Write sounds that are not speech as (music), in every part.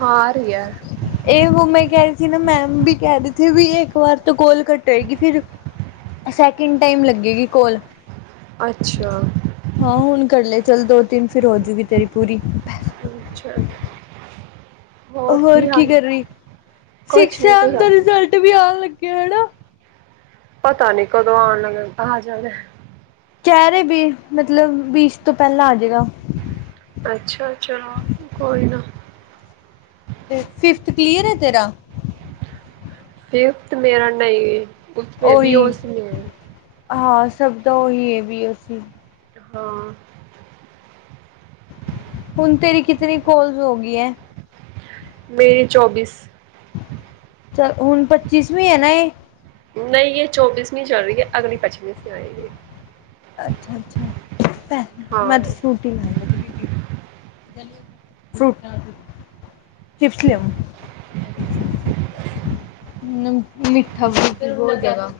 ਹਾ, ਆਂ ਰਹੀ ਐ। ਏ ਵੋ ਮੈਂ ਕਹਿ ਰਹੀ ਸੀ ਨਾ, ਮੈਮ ਵੀ ਕਹਿ ਰਹੀ ਥੀ ਬੀ, ਇੱਕ ਵਾਰ ਤਾਂ ਕੋਲ ਕੱਟੇਗੀ। ਫਿਰ ਸੈਕਿੰਡ ਟਾਈਮ ਲੱਗੇਗੀ ਕੋਲ ਅੱਛਾ। ਹਾਂ ਹੁਣ ਕਰ ਲਏ ਚੱਲ ਦੋ ਤਿੰਨ ਫੇਰ ਹੋਜੇਗੀ ਤੇਰੀ ਪੂਰੀ ਅੱਛਾ। ਹੋਰ ਕੀ ਕਰ ਰਹੀ ਕੁਛ ਸੀਕਸ ਨੀ ਤੂੰ ਦਾ ਦੱਸ ਰਿਜਲਟ ਵੀ ਆਣ ਲੱਗਿਆ ਹਨਾ ਪਤਾ ਨੀ ਕਦੋਂ ਆਣ ਲਗਾ ਆ ਜਾਵੇ ਕਹਿ ਰੇ ਵੀ ਮਤਲਬ ਬੀਸ ਤੋਂ ਪਹਿਲਾਂ ਆਜੇਗਾ। ਅੱਛਾ ਚਲੋ ਕੋਈ ਨਾ ਤੇ ਫਿਫੱਥ ਕਲੀਅਰ ਹੈ ਤੇਰਾ ਫਿਫਥ ਮੇਰਾ ਨਹੀਂ ਉਸੇ ਵੀ ਉਹੀ ਉਸ ਹਾਂ ਸਭ ਤਾਂ ਉਹੀ ਹੈ ਵੀ ਅਸੀਂ ਹਾਂ। ਹੁਣ ਤੇਰੀ ਕਿਤਨੀ ਕੋਲਸ ਹੋ ਗਈ ਹੈ। ਮੇਰੀ ਚੌਬੀਸ। ਚੱਲ ਹੁਣ ਪੱਚੀਸਵੀਂ ਹੈ ਨਾ ਏ- ਨਹੀਂ ਇਹ ਚੌਬੀਸਵੀ ਚੱਲ ਰਹੀ ਐ ਅਗਲੀ ਪੱਚੀਸਵੀ ਆਏਗੀ। ਅੱਛਾ-ਅੱਛਾਮੈਂ ਸਕੂਟੀ ਲੈ ਲਗੀ ਫ੍ਰਊਟ ਚਿਪਸ ਲਿਆਓ। ਨਮ ਮਿੱਠਾ ਬਹੁਤ ਜ਼ਿਆਦਾ।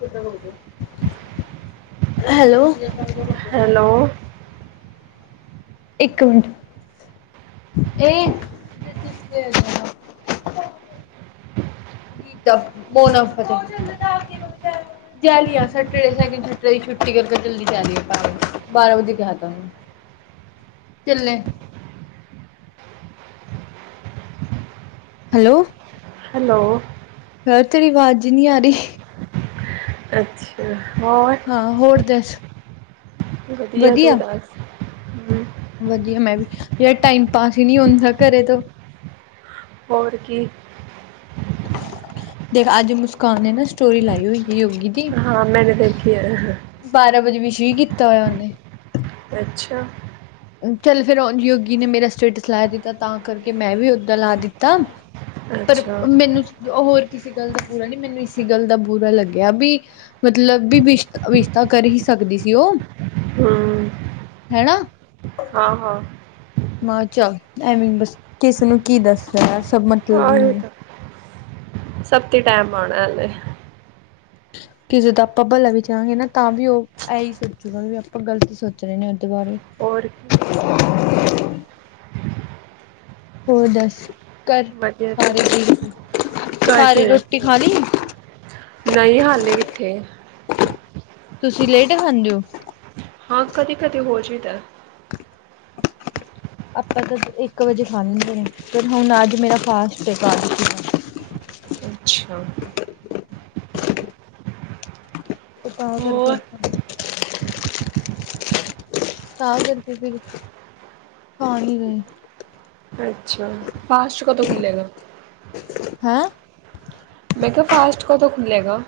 Hello hello. ਇੱਕ ਮਿੰਟ ਏ (unintelligible) (unintelligible) ਚੱਲੇ। ਹੈਲੋ ਹੈਲੋ ਯਾਰ ਤੇਰੀ ਵਾਜ ਈ ਨੀ ਆਰੀ। ਅੱਛਾ, ਹੋਰ ਹਾਂ, ਹੋਰ ਦੱਸ? ਵਦੀਆ, ਤੂੰ ਦਾੱਸ? ਵਦੀਆ ਮੈਂ ਵੀ, ਯਾਰ ਟਾਈਮ ਪਾਸ ਈ ਨੀ ਹੁੰਦਾ ਘਰੇ ਤੋ ਹੋਰ ਕੀ। ਦੇਖ ਆੱਜ ਮੁਸਕਾਨ ਨੇ ਨਾ ਸਟੋਰੀ ਲਾਈ ਹੋਈ ਤੀ ਯੋਗੀ ਦੀ। (unintelligible) ਬਾਰਾਂ ਵਜੇ ਵੀਸ਼ ਵੀ ਕੀਤਾ ਹੋਏਆ ਓਨੇ। ਅੱਛਾ ਚਲ ਫੇਰ ਹੋਨ, ਯੋਗੀ ਨੇ ਮੇਰਾ ਸਟੇਟਸ ਲਾ ਦਿੱਤਾ ਤਾਂ ਕਰਕੇ ਮੈਂ ਵੀ ਓਦਾ ਲਾ ਦਿੱਤਾ ਪਰ ਅੱਛਾ ਮੈਨੂੰ, ਹੋਰ ਕਿਸੀ ਗੱਲ ਦਾ ਬੁਰਾ ਨੀ ਮੈਨੂੰ ਇਸੀ ਗੱਲ ਦਾ ਬੁਰਾ ਲੱਗੇਆ ਬੀ ਮਤਲਬ ਬੀ ਵਿਸ਼, ਵਿਸ਼ ਤਾ ਕਰ ਹੀ ਸਕਦੀ ਸੀ ਓ। ਹੂੰ। ਹੈਣਾ? ਹਾਂ-ਹਾਂ। ਮੈਂ ਚਾਲ ਐਵੀਂ ਬੱਸ, ਕਿਸਨੂੰ ਕੀ ਦੱਸਾਂ ਸਬ ਹਾਂ ਏ ਤਾ, ਸਭਤੇ ਟੈਮ ਆਣਾ ਹਲੇ। ਕਿਸੇ ਦਾ ਆਪਾ ਭਲਾ ਵੀ ਚਾਂਹਾ ਗੇ ਨਾ ਤਾਂ ਵੀ ਓ ਆਈ ਸੋਚੂਗਾ, ਵੀ ਆਪਾਂ ਗਲਤ ਸੋਚ ਰੇ ਨੇ ਓਦੇ ਬਾਰੇ। ਹੋਰ ਕੀ। ਹੋਰ ਦੱਸ, ਘਰ ਵਧੀਆ ਤੂੰ ਸਾਰੇ ਦੱਸ ਠੀਕ ਨੇ ਸਾਰੇ ਰੋਟੀ ਖਾਲੀ? ਨਈ ਹਾਲੇ ਕਿੱਥੇ। ਤੁਸੀਂ ਲੇਟ ਖਾਂਦੇ ਓ? ਹਾਂ, ਕਦੀ-ਕਦੀ ਹੋ ਜੀ ਦੈ। (inaudible) ਆਪਾਂ ਤਾਂ ਇ ਇੱਕ ਵਜੇ ਖਾ ਲੈਂਦੇ ਨੇ, ਫਿਰ ਹੋਨ ਅੱਜ ਮੇਰਾ ਫਾਸਟ ਏ ਏਕਾਦਸੀ ਦਾ। ਅੱਛਾ। ਓ ਤਾਂ ਕਰਕੇ ਹੋਰ ਆਪਾਂ ਤੇ ਤਾਂ ਕਰਕੇ ਫਿਰ, ਖਾ ਨਈ ਰਏ। ਅੱਛਾ, ਫਾਸਟ ਕਦੋ ਖੁੱਲੇਗਾ? ਹੈਂ? ਮੈਂ ਕੇਆ, ਫਾਸਟ ਕਦੋ ਖੁੱਲੇਗਾ?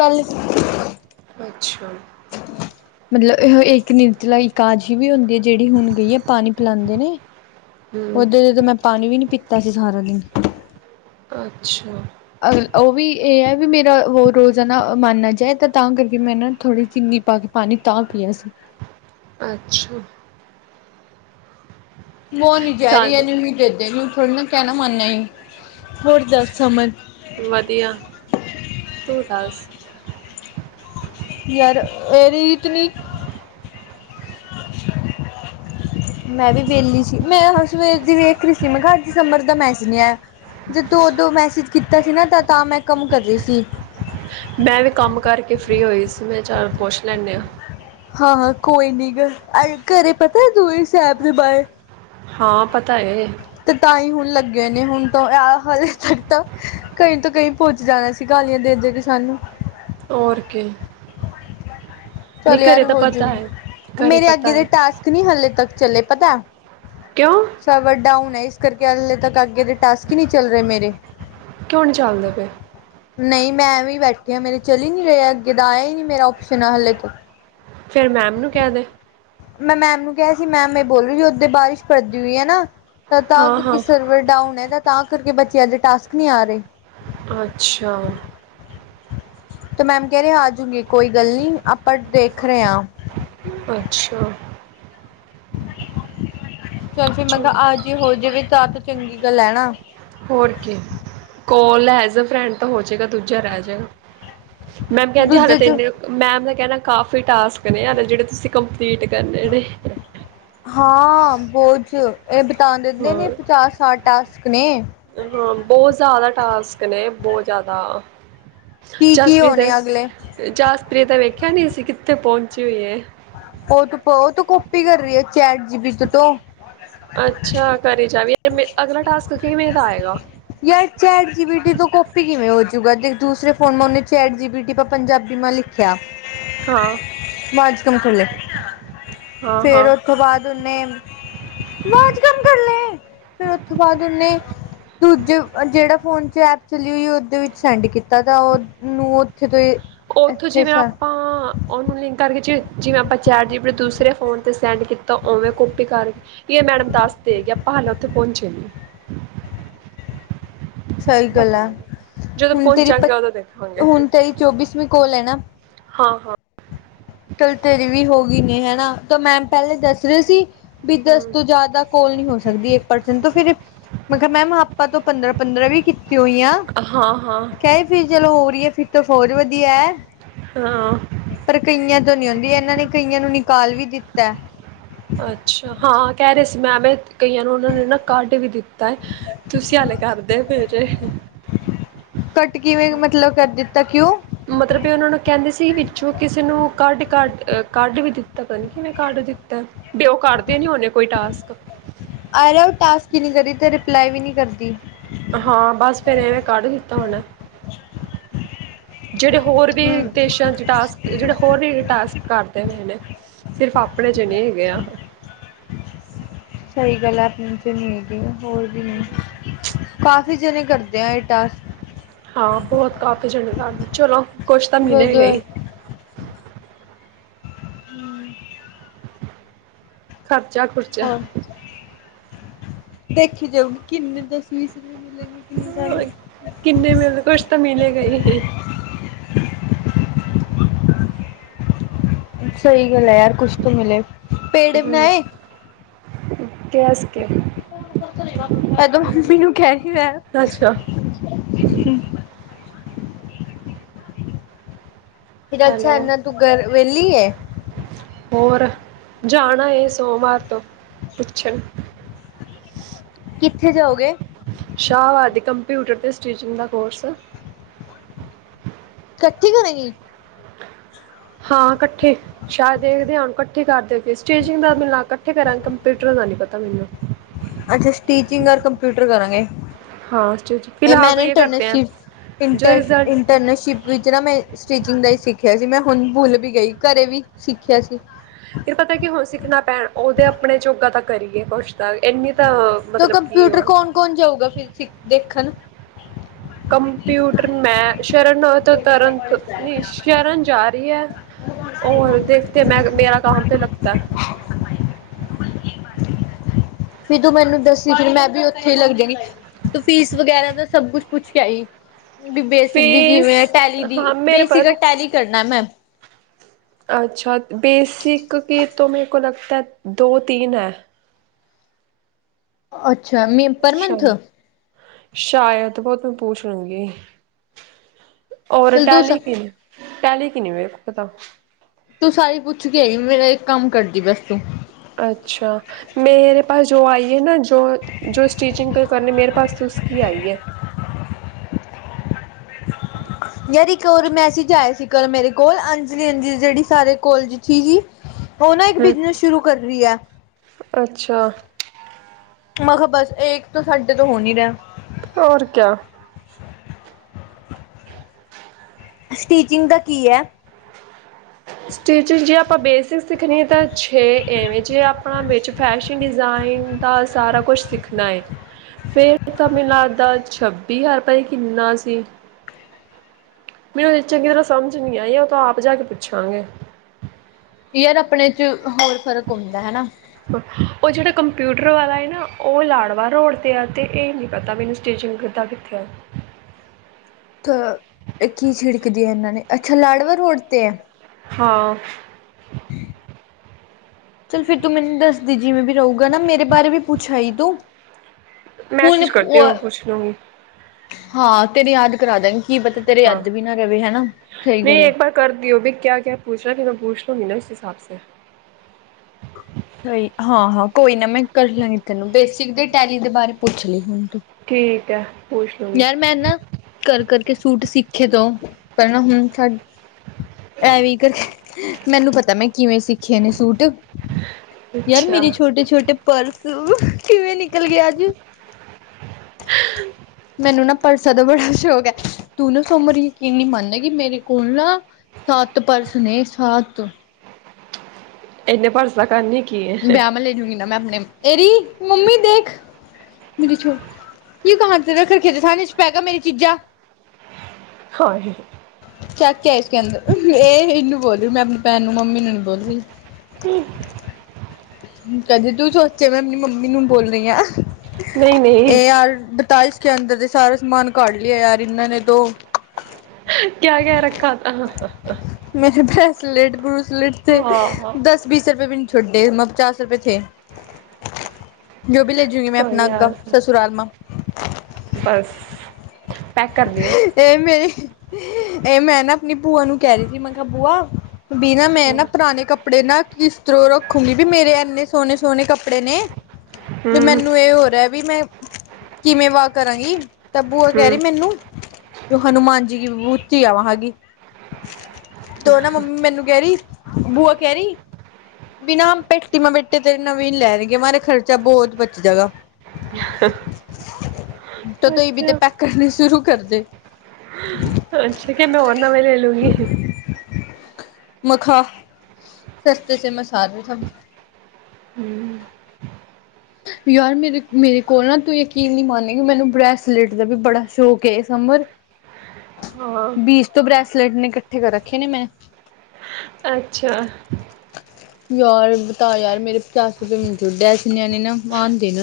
ਕੱਲ। ਅੱਛਾ। ਮਤਲਬ ਏਹੋ ਇੱਕ ਨਿਰਤਲਾ ਇਕਾਦਸੀ਼ ਵੀ ਹੋਂਦੀ ਏ, ਜੇੜੀ ਹੁਣ ਗਈ ਐ ਪਾਨੀ ਪਿਲਾੰਦੇ ਨੇ? ਹੂੰ, ਓਦੋਂ ਦੀ ਮੈਂ ਪਾਣੀ ਵੀ ਨੀ ਪਿੱਤਾ ਸੀ ਸਾਰਾ ਦਿਨ। ਅੱਛਾ। ਅਰ, ਓਹ ਵੀ ਏ ਐ ਵੀ ਮੇਰਾ ਵੋ ਰੋਜ਼ਾ ਨਾ ਮਾਨਾ ਜਾਏ, ਤੇ ਤਾਂ ਕਰਕੇ ਮੈਂ ਨਾ ਥੋੜੀ ਚਿੱਨੀ ਪਾ ਕੇ ਪਾਨੀ ਤਾਂ ਪੀਯਾ ਸੀ। ਅੱਛਾ। ਸਾਨੂੰ (unintelligible) ਵਦੀਆ, ਤੂੰ ਦਾੱਸ? (unintelligible) (inaudible) ਮੈਂ ਵੀ ਵੇਲੀ ਸੀ, ਮੈਂ ਅ ਸਵੇਰ ਦੀੇ ਵੇਖ ਰੀ ਸੀ ਮੈ ਕਾ ਆੱਜ ਸੀਮਰ ਦਾ ਮੈਂਸੀਜ ਨੀ ਆਯਾ। ਜਦੋਂ ਔਦੋਂ ਮੈਸੇਜ ਕੀਤਾ ਸੀ ਨਾ ਤਾ ਤਾਂ ਮੈਂ ਕੰਮ ਕਰ ਰੀ ਸੀ। ਮੈਂ ਵੀ ਕੰਮ ਕਰਕੇ ਫ੍ਰੀ ਹੋਈ ਸੀ ਮੈਂ ਚੱਲ ਪੁੱਛ ਲੈਣੇ ਆਂ। ਹਾਂ ਹਾਂ, ਕੋਈ ਨੀ ਗਾ ਆਜ ਘਰੇ ਪਤੈ ਦੂਈ ਸੈਬ ਦੇ ਬਾਏ ਹਾਂ, ਪਤਾ ਏ। ਤੇ ਤਾਂਈ ਹੁਣ ਲੱਗੇ ਹੋਏ ਨੇ, ਹੁਣ ਤੋ ਐ ਹਲੇ ਤੱਕ ਤਾਂ ਕਈ ਤੋਂ ਕਈ ਪੁੱਚ ਜਾਣਾ ਸ ਤੀ ਗਾਲੀਆਂ ਦੇ ਦੇ ਗੇ ਸਾਨੂੰ। ਔਰ ਕੀ। ਨਹੀਂ ਚੱਲ ਯਾਰ ਘਰੇ ਤਾਂ ਹੋਜੂ, ਪਤਾ ਹੈ ਘਰੇ ਮੇਰੇ ਪਤਾ ਅੱਗੇ ਦੇ ਹੈ ਟਾਸਕ ਨੀ ਹਲੇ ਤੱਕ ਚਲੇੇ, ਪਤਾ। ਕਿਓਂ? ਸਵਰ ਡਾਊਨ ਐ, ਇਸ ਕਰਕੇ ਹਲੇ ਤੱਕ ਅੱਗੇ ਦੇ ਟਾਸਕ ਈ ਨੀ ਚੱਲ ਰੇ ਮੇਰੇ। ਕਿਉਂ ਨੀ ਚਾਲਦੇ ਪਏ? ਨਹੀਂ, ਮੈਂ ਐਵੇਂ ਬੈਠੀ ਆ। ਮੇਰੇ ਚੱਲ ਈ ਨਹੀਂ ਰਹੇ ਅੱਗੇ ਦਾ ਆਯਾ ਈ ਨੀ ਮੇਰਾ ਓਪਸ਼ਨ ਆ ਹਾਲੇ ਤ ਫੇਰ ਮੈਮ ਨੂੰ ਕੈ ਦੇ। ਮੈਂ ਮੈਮ ਨੂੰ ਕਿਆ ਸੀ ਮੈਮ ਏ ਬੋਲਦੀ ਵੀ ਓਦੇ ਬਾਰਿਸ਼ ਪੜਦੀ ਹੂਈ ਐਨਾ। ਤ ਤਾਂ ਹਾਂ ਕਰਕੇ ਹਾਂ ਸਰਵਰ ਡਾਊਨ ਐ ਤਾਂ ਕਰਕੇ ਬੱਚਿਆਂ ਦੇ ਟਾਸਕ ਨੀ ਆ ਰੇ। ਅੱਛਾ। ਤੋ ਮੈਮ ਕੈ ਰੇ ਆਜੂਗੀ ਕੋਈ ਗੱਲ ਨੀ ਆਪਾਂ ਦੇਖ ਰਏ ਆਂ। ਅੱਛਾ। ਚੱਲ ਫਿਰ ਮੈਂ ਕੈ ਚਲ ਆਜੀ ਹੋ ਜਵੇ ਤਾਂ ਤੇ ਚੰਗੀ ਗੱਲ ਐ ਨਾ। ਹੋਰ ਕੀ, ਕੋਲ ਐਜ ਐ ਫਰੈਂਡ ਤਾਂ ਹੋ ਜੇਗਾ ਦੂਜਾ ਰੈ ਜਾਏਗਾ। ਮੈਮ ਕੈੰਦੀ ਹਾਲੇ ਦੂਜੇ ਤੇ ਚ ਇੰਨੇ ਮੈਮ ਦਾ ਕੈਣਾ ਕਾਫੀ ਟਾਸਕ ਨੇ, ਹਲੇ ਜੇੜੇ ਤੁਸੀਂ ਕੰਪਲੀਟ ਕਰਨੇ ਨੇੇ। ਹਾਂ, ਬੋਝ ਏ ਬਿਤਾਣ ਦਿੰਦੇ ਨੇ ਹੋਰ ਪਚਾਸ-ਸਾਠ ਟਾਸਕ ਨੇ। ਹਾਂ, ਬੌਤ ਜੈਦਾ ਟਾਸਕ ਨੇ ਬੌ ਜੈਦਾ। ਕੀ ਕੀ ਜਾਸਪ੍ਰੀਤ ਹੋਣੇ ਅਗਲੇ ਜਾਸਪ੍ਰੀਤ ਦਾ ਵੇਖਿਆ ਨੀ ਸੀਂ ਕਿੱਥੇ ਪਹੁੰਚੀ ਹੋਈ ਏ। ਓਹ ਤੇ ਪੋਤ ਕੌਪੀ ਕਰ ਰੀ ਐ ਚੈਟ ਜੀਬੀ ਤੇਤੋ। ਅੱਛਾ, ਕਰੀ ਜਾਵੀ ਏ, ਮੇ ਅਗਲਾ ਟਾਸਕ ਕਿਵੇਂ ਦਾ ਆਏਗਾ? ਯਾਰ ਚੈਟ ਜੀ ਬੀ ਟੀ ਤੋਂ ਕਾਫੀ ਕਿਵੇਂ ਹੋਜੂਗਾ ਦੂਸਰੇ ਫੋਨ ਮ ਉਹਨੇ ਚੈਟ ਜੀ ਬੀ ਟੀ ਪੰਜਾਬੀ ਮ ਲਿਖਿਆ ਹਾਂ ਬਾਜ਼ਕਮ ਖੱਲੇ ਹਾਂ ਹਾਂ ਫੇਰ ਥੋਂ ਬਾਅਦ ਨੇ ਆਜ਼ ਕੰਮ ਕਰ ਲਏ ਫੇਿਰ ਥੋਂ ਬਾਅਦ ਉਹਨੇ ਦੂਜੇ ਜਿਹੜਾ ਫੋਨ ਚ ਐਪ ਚਲੀ ਹੋਈ ਓਦੇ ਵਿੱਚ ਸੈਂਡ ਕੀਤਾ ਤਾਂ ਉਹਨੂੰ ਉਓਥੇ ਤੋਂ ਹੀ ਉੱਥੋਂ ਜਿਵੇਂ ਆਪਾਂ ਉਹਨੂੰ ਲਿੰਕ ਕਰਕੇ ਜਿਵੇਂ ਜਿਵੇਂ ਆਪਾਂ ਚੈਟ ਜੀਬੀ ਨੇ ਦੂਸਰੇ ਫੋਨ 'ਤੇ ਸੈਂਡ ਕੀਤਾ ਉਵੇਂ ਕਪੀ ਕਰਕੇ ਕੀ ਇਹ ਮੈਡਮ ਦੱਸ ਦੇ ਹੈ ਕਿ ਆਪਾਂ ਹਾਲਾਂ ਉੱਥੇ ਪਹੁੰਚੇ ਨੇ ਸਹੀ ਗੱਲ ਪਤਾ ਆ ਨਹੀਂ ਜਦੋਂ ਹੁਣ ਤੇਰੀ ਪ ਪਹੁੰਚਾਂਗੇ ਉਦੋਂ ਦੇਖਾਂਗੇ ਹੁਣ ਤੇਰੀ ਚੌਵੀਸਵੀਂ ਕੋਲ ਹੈ ਨਾ ਹਾਂ ਹਾਂ ਚਲ ਤੇਰੀ ਵੀ ਹੋ ਗਈ ਨੇ ਹਨਾ ਤਾਂ ਮੈਮ ਪਹਿਲੇ ਦੱਸ ਰਹੇ ਸੀ ਵੀ ਦਸ ਹਮ ਤੋਂ ਜ਼ਿਆਦਾ ਕੋਲ ਨ ਹੋ ਸਕਦੀ ਇੱਕ ਪਰਸਨ ਤੋਂ ਫਿਰ ਮਤਲਬ ਮੈਮ ਆਪਾਂ ਤੋਂ ਪੰਦਰਾਂ ਪੰਦਰਾਂ ਵੀ ਕੀਤੀ ਹੋਈ ਆ ਹਾਂ ਹਾਂ ਕ ਫਰ ਚਲੋ ਹੋ ਰਹੀ ਹੈ ਫਿਰ ਤੋਂ ਫੌਜ ਵਧੀਆ ਹੈ ਹਾਂ ਪਰ ਕਈਆਂ ਤੋਂ ਨੀ ਆਉਂਦੀ ਇਹਨਾਂ ਨੇ ਕਈਆਂ ਨੂੰ ਨਿਕਾਲ ਵੀ ਦਿੱਤਾ ਅੱਛਾ, ਹਾਂ ਕੈ ਰੇ ਸੀ ਮੈਂਵੇ ਕਈਆਂ ਨੂੰ ਉਨਾਂ ਨੇ ਨਾ ਕਾਢ ਵੀ ਦਿੱਤਾ ਏ। ਤੁਸੀਂ ਹਾਲੇ ਕਰਦੇ ਪਏ ਜੇ। ਕੱਟ ਕਿਵੇਂ ਮਤਲਬ ਕਰ ਦਿੱਤਾ ਕਿਉਂ? ਮਤਲਬ ਬਈ ਉਨਾਂ ਨੂੰ ਕੈਂਦੀ ਸੀ ਵਿੱਚੋਂ ਕਿਸੇ ਨੂੰ ਕੱਢ ਕਡ ਕੱਢ ਵੀ ਦਿੱਤੈ ਪਤਾ ਨੀ ਕਿਵੇਂ ਕਡ ਦਿੱਤੈ। ਡ ਉਹ ਕਰਦੇ ਨੀ ਹਦੇ ਕੋਈ ਟਾਸਕ ਆਹਾ ਉਹ ਟਾਸਕ ਨੀ ਕਰੀ ਤੇ ਰਿਪਲਾਈ ਵੀ ਨੀ ਕਰਦੀ ਹਾਂ ਬਸ ਫੇਰ ਇਵੇਂ ਕੱਢ ਦਿੱਤਾ ਹੋਣਾ। ਜਿਹੜੇ ਹੋਰ ਵਿ ਹਮ ਵਿਦੇਸ਼ਾਂ ਚ ਟਾਸਕ ਜਿਹੜੇ ਹੋਰ ਵੀ ਟਾਸਕ ਕਰਦੇ ਹੋਏ ਨੇ, ਸਿਰਫ ਆਪਣੇ ਚ ਨੀ ਹੈਗੇ ਆ। ਸਹੀ ਗੱਲ ਆਪਣੀ ਚ ਨਹੀਂ ਹੈਗੀ, ਹੋਰ ਵੀ ਨਹੀਂ ਕਾਫੀ ਜਣੇ ਕਰਦੇ ਆ ਟਾਸਕ ਹਾਂ, ਬਹੁਤ ਕਾਫੀ ਝੰਡੇ ਗਾੜ ਤੇ ਚਲੋ ਕੁਛ ਤਾਂ ਮਿਲੇਗਾ ਜਦੋਂ ਈ। ਹੂੰ। ਖਰਚਾ-ਖੁੁਰਚਾ ਹੋਰ ਦੇਖੀ ਜਾਊਗੀ, ਕਿੰਨੇ ਦਸ ਵੀਸ ਰੁਪਏ ਮਿਲੇਗੀ। ਕਿ ਨਹੀਂ ਸਾਨੂੰ ਕਿੰਨੇ ਮਿਲਦੇ, ਕੁਛ ਤਾਂ ਮਿਲੇ ਗਏ ਹੀ। ਸਹੀ ਗੱਲ ਐ, ਯਾਰ ਕੁਛ ਤੋਂ ਮਿਲੇ। ਪੇੜੇ ਹਮ, ਬਣਾਏ ਕਿਹਾ ਸੀ। ਇਹ ਤਾਂ ਮੰਮੀ ਨੂੰ ਕਹਿਣੀ ਆਇਆ। ਅੱਛਾ (unintelligible) ਫਿਰ ਅੱਛਾ ਹੈਲੋ। ਇਨਾ ਤੂੰ ਘਰ ਵੇਲੀ ਏ। ਹੋਰ ਜਾਣਾ ਏ ਸੋਮਵਾਰ ਤੋਂ, ਪੁੱਛਣ ਕਿੱਥੇ ਜਾਓਗੇ‌। ਸ਼ਾਹਬਾਦੀ ਕੰਪਿਊਟਰ ਤੇ ਸਟੀਚਿੰਗ ਦਾ ਕੋਰਸ। ਇਕੱਠੀ ਕਰੇਗੀ। ਹਾਂ ਇਕੱਠੇ ਸ਼ਾਇਦ ਦੇਖਦੇ ਹਾਂ ਹੁਣ ਇਕੱਠੇ ਕਰਦੇ ਅਤੇ ਸਟੇਜਿੰਗ ਦਾ ਮੈਨੂੰ ਲੱਗਦਾ ਇਕੱਠੇ ਕਰਾਂਗੇ, ਕੰਪਿਊਟਰ ਦਾ ਨਹੀਂ ਪਤਾ ਮੈਨੂੰ ਅੱਛਾ, ਸਟੀਚਿੰਗ ਔਰ ਕੰਪਿਊਟਰ ਕਰਾਂਗੇ। ਹਾਂ ਸਟਿਚ ਇਹ ਫਿਲਹਾਲ ਮੈਨ ਇੰਟਰਨਸ਼ਿ ਇੰਟਰਨਸ਼ਿਪ ਵਿੱਚ ਨਾ ਮੈਂ ਸਟਿਚਿੰਗ ਦਾ ਹੀ ਸਿੱਖਿਆ ਸੀ। ਮੈਂ ਹੁਣ ਭੁੱਲ ਵੀ ਗਈ, ਘਰੇ ਵੀ ਸਿੱਖਿਆ ਸੀ। ਫੇਰ ਪਤਾ ਕੀ ਹੁਣ ਸਿੱਖਣਾ ਪੈਣ, ਉਹਦੇ ਆਪਣੇ ਜੋਗਾ ਤਾਂ ਕਰੀਏ ਕੁਛ ਤਾਂ ਇੰਨੀ ਤਾਂ ਤੇ ਮਤਲਬ ਕੀ ਕੰਪਿਊਟਰ ਉਹ ਕੌਣ ਕੌਣ ਜਾਊਗਾ ਫੇਰ ਸਿਖ ਦੇਖਣ ਕੰਪਿਊਟਰ ਮੈਂ ਸ਼ਰਨ ਓਰ ਤੋਂ ਤਰਨ ਨਈ ਸ਼ਰਨ ਜਾਰੀ ਐ। ਔਰ ਦੇਖਤੇ ਮੈਂ ਮੇਰਾ ਕਾਹਾ ਪੇ ਲਗਤੇ। ਫੇਰ ਤੂੰ ਮੈਨੂੰ ਦੱਸੀ ਫਿਰ ਮੈਂ ਵੀ ਉੱਥੇ ਲੱਗ ਜਾਗੀ, ਤੂੰ ਫੀਸ ਵਗੈਰਾ ਦਾ ਸਭ ਕੁਛ ਪੁੱਛ ਕੇ ਆਈ, ਵੀ ਬੇਸਿਕ ਦੀ ਕਿਵੇਂ ਐ, ਟੈਲੀ ਦੀ ਬੇਸਿਕ ਆ ਟੈਲੀ ਕਰਨਾ ਮੈਂ। ਅੱਛਾ, ਬੇਸਿਕ ਕੀ ਤੋਂ ਮੇਰੇ ਕੋ ਲਗਤਾ ਦੋ-ਤੀਨ ਐ। ਅੱਛਾ ਮੀ ਪਰ ਮੰਥ। ਸ਼ਾਇਦ, ਵੋ ਤੋ ਮੈਂ ਪੁਛਲੁਗੀ। ਓਰ ਤੂੰ ਟੈਲੀ ਕੀ, ਟੈਲੀ ਕੀ ਨੀ ਮੇਰੇ ਕੋ ਪਤਾ। ਤੂੰ ਸਾਰੀ ਪੁੱਛ ਕੇ ਆਈ, ਮੇਰਾ ਇੱਕ ਕੰਮ ਕਰਦੀ ਬਸ ਤੂੰ। ਅੱਛਾ। ਮੇਰੇ ਪਾਸ ਜੋ ਆਈ ਐ ਨਾ, ਜੋ ਸਟੀਿਚਿੰਗ ਕਰਨੀ ਮੇਰੇ ਪਾਸ ਉਸ ਕੀ ਆਈ ਐ। ਯਾਰ ਇੱਕ ਓਰ ਮੈਸੇਜ ਆਏ ਸੀ ਕੱਲ ਮੇਰੇ ਕੋਲ ਅੰਜਲੀ-ਅੰਜਲੀ ਜੇੜੀ ਸਾਰੇ ਕੋਲਜ ਚ ਹੀ। ਓਹ ਨਾ ਇੱਕ ਬਿਜਨਸ ਸ਼ੁਰੂ ਕਰ ਰੀ ਐ। ਅੱਛਾ। ਮੈ ਕਿਹਾ ਬਸ ਏਕ ਤਾਂ ਸਾਡੇ ਤੋਂ ਹੋ ਨੀ ਰਿਆ। ਔਰ ਕਿਆ। ਸਟੀਚਿੰਗ ਦਾ ਕੀ ਐ? ਸਟਿਚਿੰਗ ਜੇ ਆਪਾਂ ਬੇਸਿਕ ਸਿੱਖਣੀ ਹੈ ਤਾਂ ਛੇ ਐਵੇਂ ਜੇ ਆਪਣਾ ਵਿੱਚ ਫੈਸ਼ਨ ਡਿਜ਼ਾਇਨ ਦਾ ਸਾਰਾ ਕੁਛ ਸਿੱਖਣਾ ਐ। ਫੇਰ ਤਾਂ ਮੈਨੂੰੱ ਲੱਗਦਾ, ਛੱਬੀ ਹਜ਼ਾਰ ਰੁਪਏ ਪਤਾ ਨੀ ਕਿੰਨਾ ਸੀ? ਮੈਨੂੰ ਚੰਗੀ ਤਰ੍ਹਾਂ ਸਮਝ ਨੀ ਆਈ ਆ ਉਹ ਤਾਂ ਆਪ ਜਾ ਕੇ ਪੁੱਛਾਂਗੇ। ਯਾਰ ਆਪਣੇ ਚ ਹੋਰ ਫ਼ਰਕ ਹੁੰਦਾ ਹੈਨਾ। ਓ ਜੇੜਾ ਕੰਪਿਊਟਰ ਵਾਲਾ ਏ ਨਾ, ਓ ਲਾਡਵਾ ਰੋੜ ਤੇ ਆ ਤੇ ਏ ਨੀ ਪਤਾ ਮੈਨੂੰ ਸਟੀਚਿੰਗ ਤਾ ਕਿੱਥੇ ਆ। ਥ ਏ ਕੀ ਛਿੜਕਦੀ ਐਨਾਂ ਨੇ, ਅੱਛਾ ਲਾਡਵਾ ਰੋਡ ਤੇ ਐ। ਹਾਂ। (unintelligible) ਚੱਲ ਫਿਰ ਤੂੰ ਮੈਨੂੰ ਦੱਸਦੀ ਜਿਵੇਂ ਵੀ ਰਊਗਾ ਨਾ, ਮੇਰੇ ਬਾਰੇ ਵੀ ਪੁੱਛ ਆਈ ਤੂੰ। ਹੁਣ ਮੈਸੇਜ ਕਰ ਓਏ, ਦਿਓ ਪੁੱਛ ਲੂੰਗੀ ਹਾਂ ਤੇਰੇ ਯਾਦ ਕਰਦਾਂਗੀ, ਕੀ ਪਤਾ ਤੇਰੇ ਅੱਧ ਵੀ ਨਾ ਰਵੇ ਹੈਨਾ, ਸਈ ਗੱਲ ਐ। ਕਰ ਦਿਓ ਵੀ ਕਿਆ ਕਿਆ ਪੂਛਣਾ, ਕਿ ਮੈਂ ਪੁੱਛ ਲੂੰਗੀ ਨਾ ਉਸ ਹਿਸਾਬ ਸੇ। ਸਈ ਹਾਂ-ਹਾਂ ਕੋਈ ਨਾ ਮੈਂ ਕਰ ਲਾਂਗੀ ਤੈਨੂੰ, ਬੇਸਿਕ ਦੀ ਟੈਲੀ ਦੇ ਬਾਰੇ ਪੁੱਛਲੀ, ਹੁਣ ਤੂੰ ਠੀਕ ਐ। ਯਾਰ ਮੈਂ ਨਾ ਕਰ ਕਰਕੇ ਸੂਟ ਸਿੱਖੇ ਤੋਂ, ਪਰ ਨਾ ਹੁਣ ਸਾ ਐਵੀ ਕਰ, ਮੈਨੂੰ ਪਤਾ ਮੈਂ ਕਿਵੇਂ ਸਿੱਖੇ ਨੇ ਸੂਟ। ਯਾਰ ਅੱਛਾ ਮੇਰੇ ਛੋਟੇ-ਛੋਟੇ ਪਰਸ, ਕਿਵੇਂ ਨਿਕਲਗੇ ਅੱਜ। ਮੈਨੂੰ ਨਾ ਪਰਸਾਂ ਦਾ ਬੜਾ ਸ਼ੌਕ ਐ, ਤੂੰ ਨਾ ਸਮਰ ਯਕੀਨ ਨੀ ਮੰਨੇਗੀ, ਮੇਰੇ ਕੋਲ ਨਾ ਸੱਤ ਪਰਸ ਨੇ, ਸੱਤ। ਏਨੇ ਪਰਸ ਦਾ ਕਰਨਾ ਕੀ ਐ? ਵਿਆਹ ਮੇ ਲੈਜੂਗੀ ਨਾ ਮੈਂ ਆਪਣੇ, ਏਰੀ ਮੰਮੀ ਦੇਖ। (unintelligible) ਤੇ ਕਹਾਂ ਤੇ ਰਖ ਰੱਖੀਆ ਥਨੇ ਛਪਾ ਕਾ ਮੇਰੀ ਚੀਜ਼ਾਂ। ਹਾ ਹੇ। ਕਿਆ-ਕਿਆ ਇਸਕੇ ਅੰਦਰ, ਏ ਇਨੂੰ ਬੋਲ ਰੀ ਮੈਂ ਆਪਣੀ ਭੈਣ ਨੂੰ ਮੰਮੀ ਨੂੰ ਨੀ ਬੋਲਰੀ। ਹੂ ਕਦੇ ਤੂੰ ਸੋਚੇ, ਮੈਂ ਆਪਣੀ ਮੰਮੀ ਨੂੰ ਬੋਲਨੀ ਆਂ। ਨਹੀਂ ਨਹੀਂ ਏ ਯਾਰ ਬਤਾ ਇ ਕੇ ਅੰਦਰ ਦੇ ਸਾਰਾ ਸਮਾਨ ਕਾਢ ਲਿਆ ਯਾਰ ਇਨਾਂ ਨੇ ਤੋਂ। ਕਿਆ-ਕਿਆ ਰੱਖਾ ਥਾ? ਮੇਰੇ ਬ੍ਰੈਸਲੇਟ ਬਰੂਸਲੇਟ ਤੇ ਹਾਂ ਹਾਂ ਦਸ ਬੀਸ ਰੁਪਏ ਵੀ ਨੀ ਛੱਡੇ ਇਮਾ। (unintelligible) ਪਚਾਸ ਰੁਪਏ ਥੇ ਜੋ ਵੀ ਲੈਜੂਂਗੀ ਮੈਂ ਕੋਈ ਆਪਣਾ ਅੱਗਾ ਯਾਰ ਸਸੁਰਾਲ ਮਾ। ਬਸ। ਪੈਕ ਕਰ ਦਿਓ ਏ ਮੈਂ, ਏ ਮੈਂ ਨਾ ਆਪਣੀ ਭੂਆ ਨੂੰ ਕੈ ਰੀ ਥੀ, ਮੈਂ ਕੇਹਾ ਬੂਆ ਬੀ ਨਾ, ਮੈਂ ਹੂੰ ਨਾ ਪੁਰਾਣੇ ਕੱਪ ਕਪੜੇ ਨਾ ਕਿਸ ਤਰੋਂ ਰੱਖੂਗੀ, ਵੀ ਮੇਰੇ ਐਨੇ ਸੋਣੇ ਸੋਣੇ ਕੱਪੜੇ ਨੇ। ਵੀ ਮੈਨੂੰ ਏਹ ਹੋ ਰਿਹਾ ਵੀ, ਮੈਂ ਕਿਵੇਂ ਵਾ ਕਰਾਂਗੀ। ਤਾ ਬੂਆ ਕਹਿ ਰਹੀ ਹੂੰ ਮੈਨੂੰ, ਤੂ ਹਨੂੰਮਾਨ ਜੀ ਕੀ ਮੂਰਤੀ ਐ ਵਹਾਂ ਕੀ। ਤੋ ਨਾ ਮੰਮੀ ਮੈਨੂੰ ਕਹਿ ਰੀ, ਬੂਆ ਕਹਿ ਰੀ ਬਿ ਨਾਂ ਪੇਟੀ ਮ ਬੇਟੇ ਤੇ ਨਵੀਂ ਲੈਣਗੇ ਮਾਰਾ ਖਰਚਾ ਬੋਤ ਬਚ ਜਾਗਾ। (unintelligible) (unintelligible) ਤੋ ਤੁ ਈਬ ਤੇ ਅੱਛਾ ਪੈਕ ਕਰਨੇ ਸ਼ੁਰੂ ਕਰਦੇ। ਅੱਛਾ ਕਿ, ਮੈਂ ਹੋਰ ਨਵੇਂ ਲੇ ਲੂੰਗੀ। ਮਖਾ ਸਸਤੇ ਸੇ ਮਸਾਲੇ ਸਭ। ਹੂੰ। ਯਾਰ ਮੇਰੇ ਮੇਰੇ ਕੋਲ ਨਾ ਤੂੰ ਯਕੀਨ ਨੀ ਮਾਨੇਗੀ, ਕਿ ਮੈਨੂੰ ਬ੍ਰੈਸਲੇਟ ਦਾ ਵੀ ਬੜਾ ਸ਼ੌਕ ਏ, ਸਮਰ। ਹਾਂ ਬੀਸ ਤੋ ਬ੍ਰੈਸਲੇਟ ਨੇ ਇਕੱਠੇ ਕਰ ਰੱਖੇ ਨੇ ਮੈਂ। ਅੱਛਾ। ਯਾਰ ਬਤਾ ਯਾਰ ਮੇਰੇ ਪਚਾਸ ਰੁਪਏ ਬੀ ਨੀ ਛੋੜੇ, ਐਸੇ ਨਿਆਣੇ ਨਾ ਆਣਦੇ ਨਾ।